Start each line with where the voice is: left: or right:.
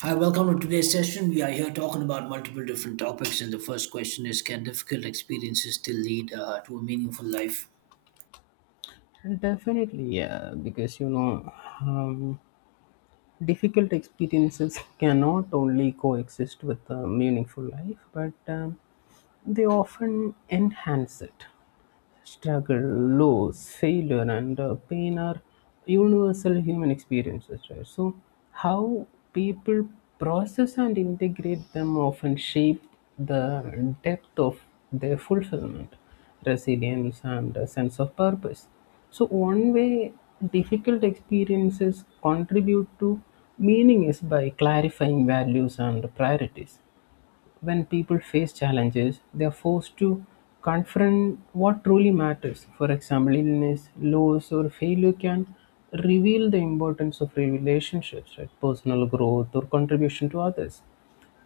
right: Hi, welcome to today's session. We are here talking about multiple different topics, and the first question is: Can difficult experiences still lead to a meaningful life?
left: Definitely, yeah, because um, difficult experiences cannot only coexist with a meaningful life, but they often enhance it struggle, loss, failure, and pain are universal human experiences, right? So, how people process and integrate them often shape the depth of their fulfillment, resilience, and a sense of purpose. So, one way difficult experiences contribute to meaning is by clarifying values and priorities. When people face challenges, they are forced to confront what truly matters. For example, illness, loss, or failure can reveal the importance of relationships, right? Personal growth, or contribution to others.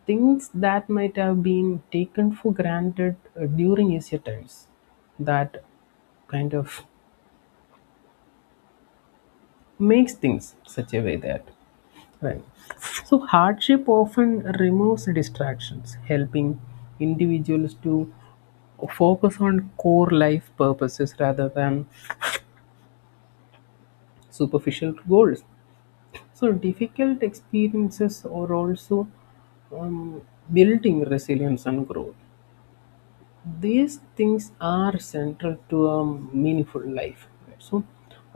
left: Things that might have been taken for granted during easier times. That kind of makes things such a way that right, so hardship often removes distractions helping individuals to focus on core life purposes rather than superficial goals. So difficult experiences are also um, building resilience and growth, these things are central to a meaningful life, right? So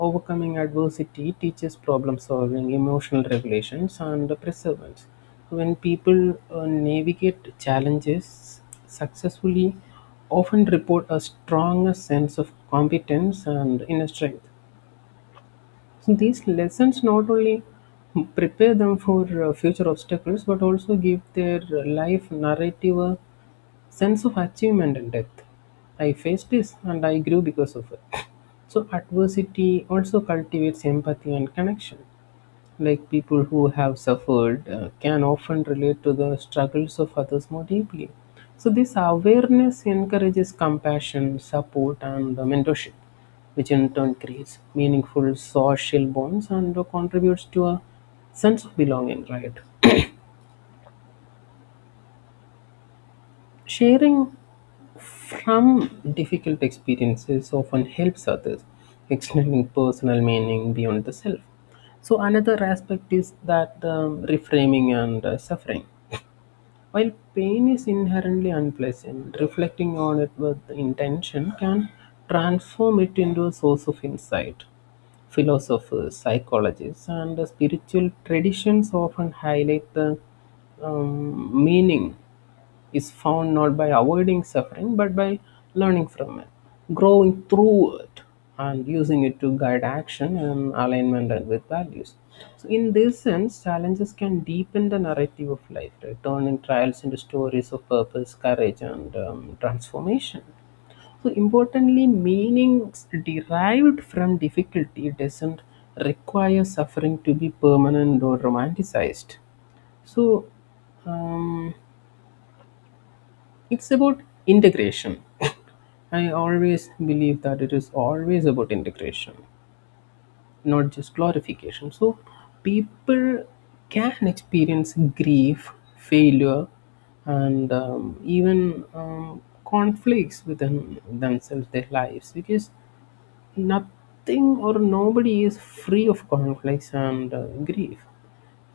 left: overcoming adversity teaches problem solving, emotional regulations, and perseverance. When people navigate challenges successfully often report a stronger sense of competence and inner strength. So these lessons not only prepare them for future obstacles but also give their life narrative a sense of achievement and depth. I faced this and I grew because of it. So adversity also cultivates empathy and connection, like people who have suffered can often relate to the struggles of others more deeply. So this awareness encourages compassion, support, and mentorship, which in turn creates meaningful social bonds and contributes to a sense of belonging, right? Sharing from difficult experiences often helps others, extending personal meaning beyond the self. So another aspect is that reframing and suffering. While pain is inherently unpleasant, reflecting on it with intention can transform it into a source of insight. Philosophers, psychologists, and the spiritual traditions often highlight the meaning is found not by avoiding suffering but by learning from it, growing through it, and using it to guide action and alignment and with values. So, in this sense, challenges can deepen the narrative of life, right? Turning trials into stories of purpose, courage, and transformation. So, importantly, meanings derived from difficulty doesn't require suffering to be permanent or romanticized. So, um, it's about integration. I always believe that it is always about integration, not just glorification. So people can experience grief, failure, and even conflicts within themselves, their lives, because nothing or nobody is free of conflicts and grief.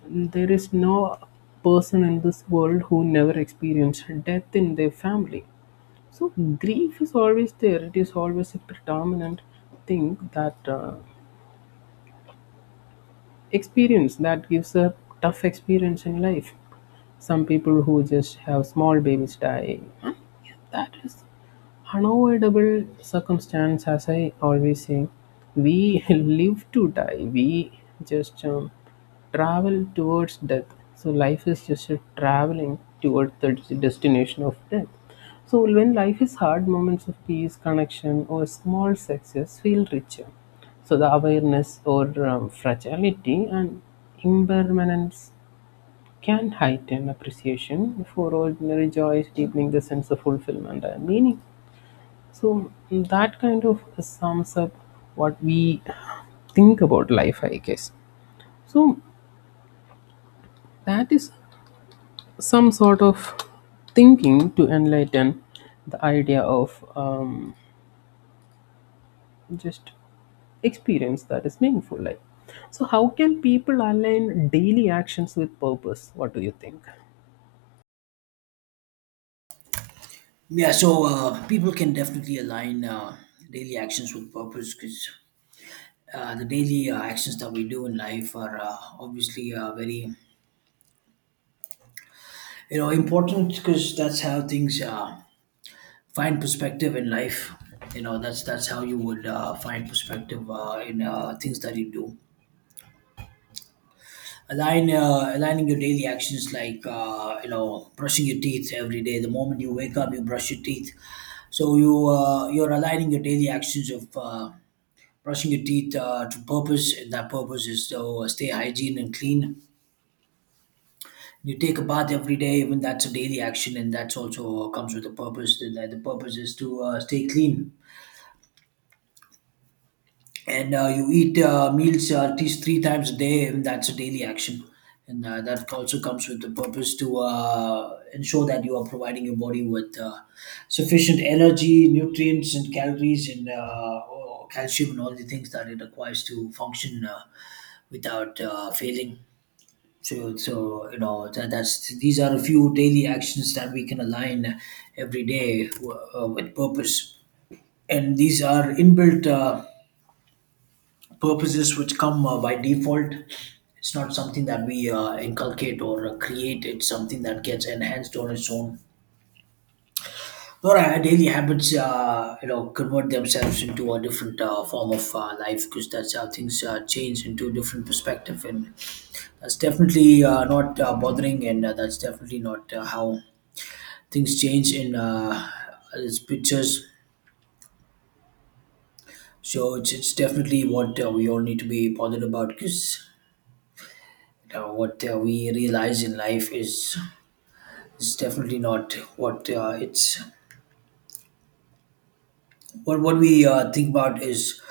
left: There is no person in this world who never experienced death in their family, so grief is always there. It is always a predominant thing that experience that gives a tough experience in life. Some people who just have small babies die. Huh? Yeah, that is unavoidable circumstance, as I always say, we live to die. We just travel towards death. So life is just a traveling towards the destination of death. So when life is hard, moments of peace, connection, or small success feel richer. So the awareness or fragility and impermanence can heighten appreciation for ordinary joys, deepening the sense of fulfillment and meaning. So that kind of sums up what we think about life, I guess. So that is some sort of thinking to enlighten the idea of just experience that is meaningful life. So how can people align daily actions with purpose? What do you think?
right: Yeah, so people can definitely align daily actions with purpose because the daily actions that we do in life are obviously very, you know, important because that's how things find perspective in life. You know, that's how you would find perspective in things that you do align aligning your daily actions like you know brushing your teeth every day the moment you wake up you brush your teeth, so you you're aligning your daily actions of brushing your teeth to purpose, and that purpose is to stay hygiene and clean. You take a bath every day, even that's a daily action, and that's also comes with a purpose, and that the purpose is to stay clean. And you eat meals at least three times a day, and that's a daily action. And that also comes with the purpose to ensure that you are providing your body with sufficient energy, nutrients, and calories, and or calcium, and all the things that it requires to function without failing. So, you know that, that's these are a few daily actions that we can align every day with purpose, and these are inbuilt. Purposes which come by default. It's not something that we inculcate or create. It's something that gets enhanced on its own. Or our daily habits, you know, convert themselves into a different form of life, because that's how things change into a different perspective. And that's definitely not bothering, and that's definitely not how things change in its pictures. So it's definitely what we all need to be bothered about, because what we realize in life is definitely not what it's what we think about is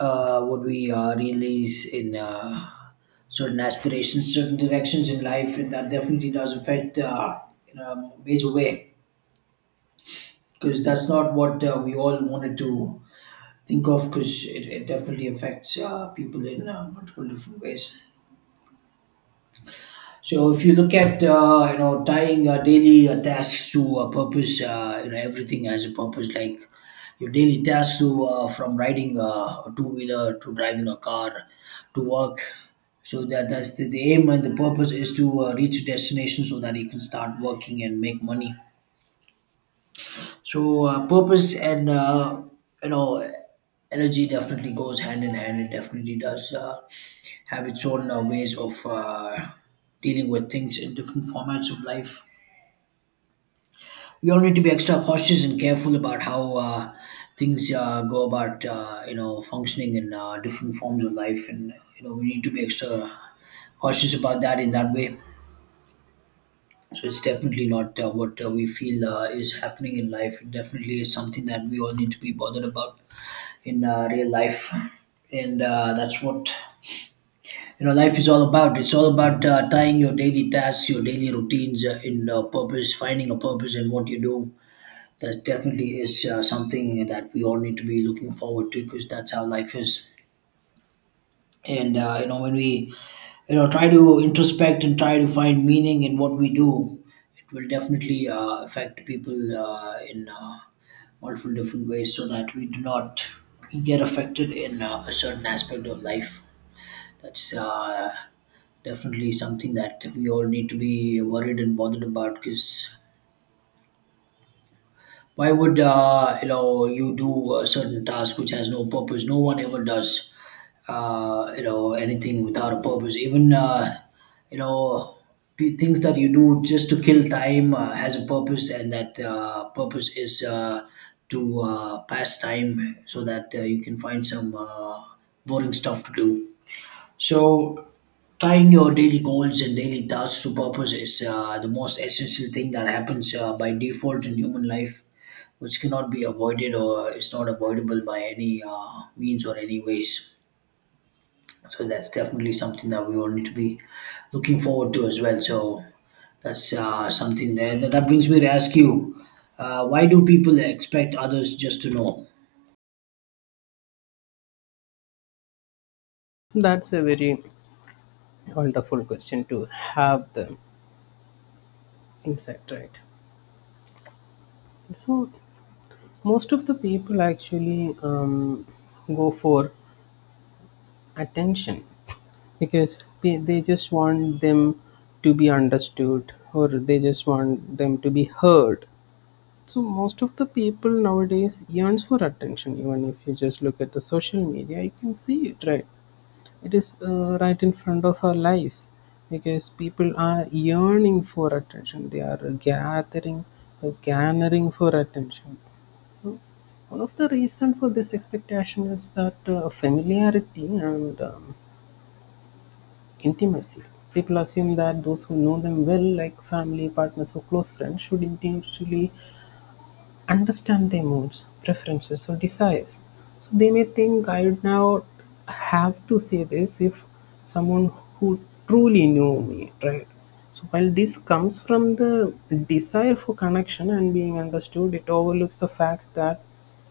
right: what we realize in certain aspirations, certain directions in life, and that definitely does affect in a major way, because that's not what we all wanted to think of, because it definitely affects people in multiple different ways. So if you look at you know tying daily tasks to a purpose, you know everything has a purpose. Like your daily tasks to from riding a two wheeler to driving a car to work. So that's the aim, and the purpose is to reach a destination so that you can start working and make money. So purpose and you know energy definitely goes hand in hand. It definitely does have its own ways of dealing with things in different formats of life. We all need to be extra cautious and careful about how things go about you know functioning in different forms of life, and you know we need to be extra cautious about that in that way. So it's definitely not what we feel is happening in life. It definitely is something that we all need to be bothered about, in real life. And that's what you know life is all about. It's all about tying your daily tasks, your daily routines in purpose, finding a purpose in what you do. That definitely is something that we all need to be looking forward to, because that's how life is. And you know when we you know try to introspect and try to find meaning in what we do, it will definitely affect people in multiple different ways, so that we do not get affected in a certain aspect of life. That's definitely something that we all need to be worried and bothered about, because why would you know you do a certain task which has no purpose? No one ever does you know anything without a purpose. Even you know things that you do just to kill time has a purpose, and that purpose is to pass time so that you can find some boring stuff to do. So tying your daily goals and daily tasks to purpose is the most essential thing that happens by default in human life, which cannot be avoided or is not avoidable by any means or any ways. So that's definitely something that we all need to be looking forward to as well. So that's something there. That brings me to ask you, why do people expect others just to know?
left: That's a very wonderful question to have the insight, right. So most of the people actually go for attention because they just want them to be understood or they just want them to be heard. So most of the people nowadays yearns for attention, even if you just look at the social media you can see it, right? It is right in front of our lives because people are yearning for attention, they are gathering garnering for attention. So one of the reason for this expectation is that familiarity and intimacy. People assume that those who know them well, like family, partners, or close friends, should intuitively understand their moods, preferences, or desires. So they may think I would now have to say this if someone who truly knew me, right? So while this comes from the desire for connection and being understood, it overlooks the facts that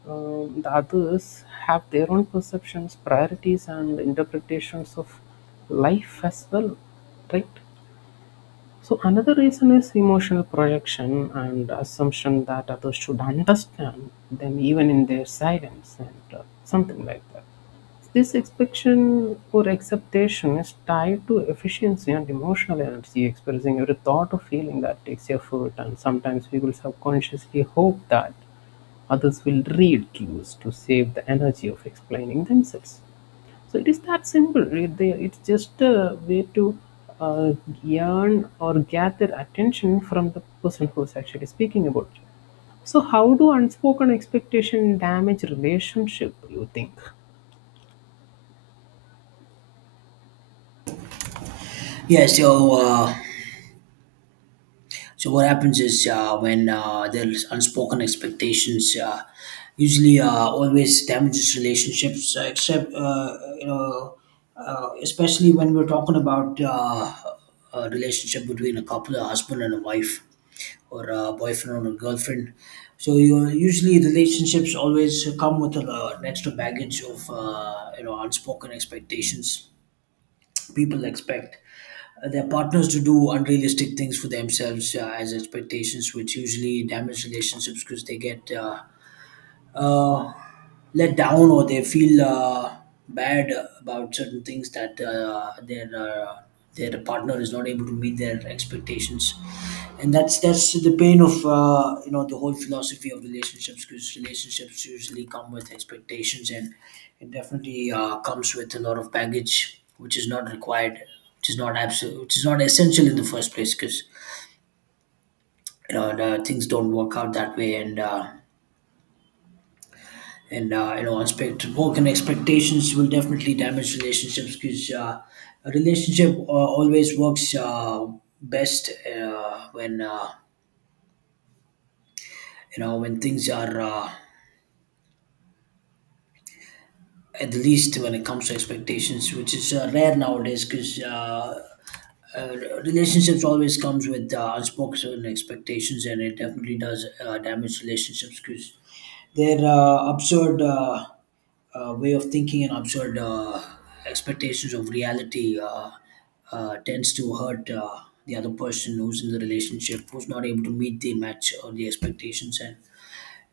left: the others have their own perceptions, priorities, and interpretations of life as well, right? So another reason is emotional projection and assumption that others should understand them even in their silence and something like that. This expectation or acceptation is tied to efficiency and emotional energy, expressing every thought or feeling that takes effort, and sometimes people subconsciously hope that others will read cues to save the energy of explaining themselves. So it is that simple. It's just a way to uh, earn or gather attention from the person who's actually speaking about you. So how do unspoken expectation damage relationship? You think?
right: Yeah, so so what happens is when there's unspoken expectations, usually always damages relationships. Except you know, especially when we're talking about a relationship between a couple, a husband and a wife, or a boyfriend and a girlfriend. So you usually relationships always come with a, an extra baggage of you know unspoken expectations. People expect their partners to do unrealistic things for themselves as expectations, which usually damage relationships, because they get uh, let down, or they feel bad about certain things that their partner is not able to meet their expectations. And that's the pain of you know the whole philosophy of relationships, because relationships usually come with expectations, and it definitely comes with a lot of baggage which is not required, which is not absolute, which is not essential in the first place, because you know the things don't work out that way and. And you know expect broken expectations will definitely damage relationships, because a relationship always works best when you know when things are at the least when it comes to expectations, which is rare nowadays, because uh, relationships always comes with unspoken expectations, and it definitely does damage relationships, because their absurd way of thinking and absurd expectations of reality tends to hurt the other person who's in the relationship, who's not able to meet the match or the expectations, and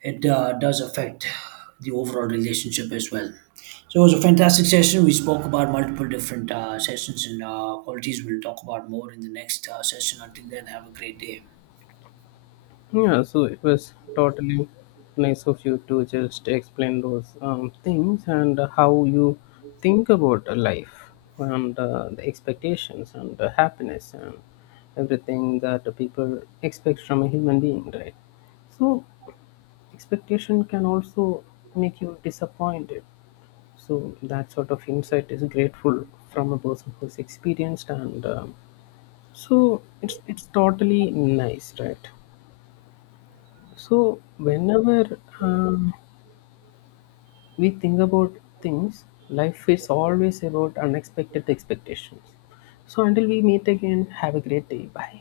right: it does affect the overall relationship as well. So it was a fantastic session. We spoke about multiple different sessions and qualities. We'll talk about more in the next session. Until then, have a great day.
left: Yeah, so it was totally nice of you to just explain those things and how you think about life and the expectations and the happiness and everything that the people expect from a human being, right? So, expectation can also make you disappointed. So, that sort of insight is grateful from a person who's experienced, and so it's totally nice, right? So, whenever we think about things, life is always about unexpected expectations. So, until we meet again, have a great day. Bye.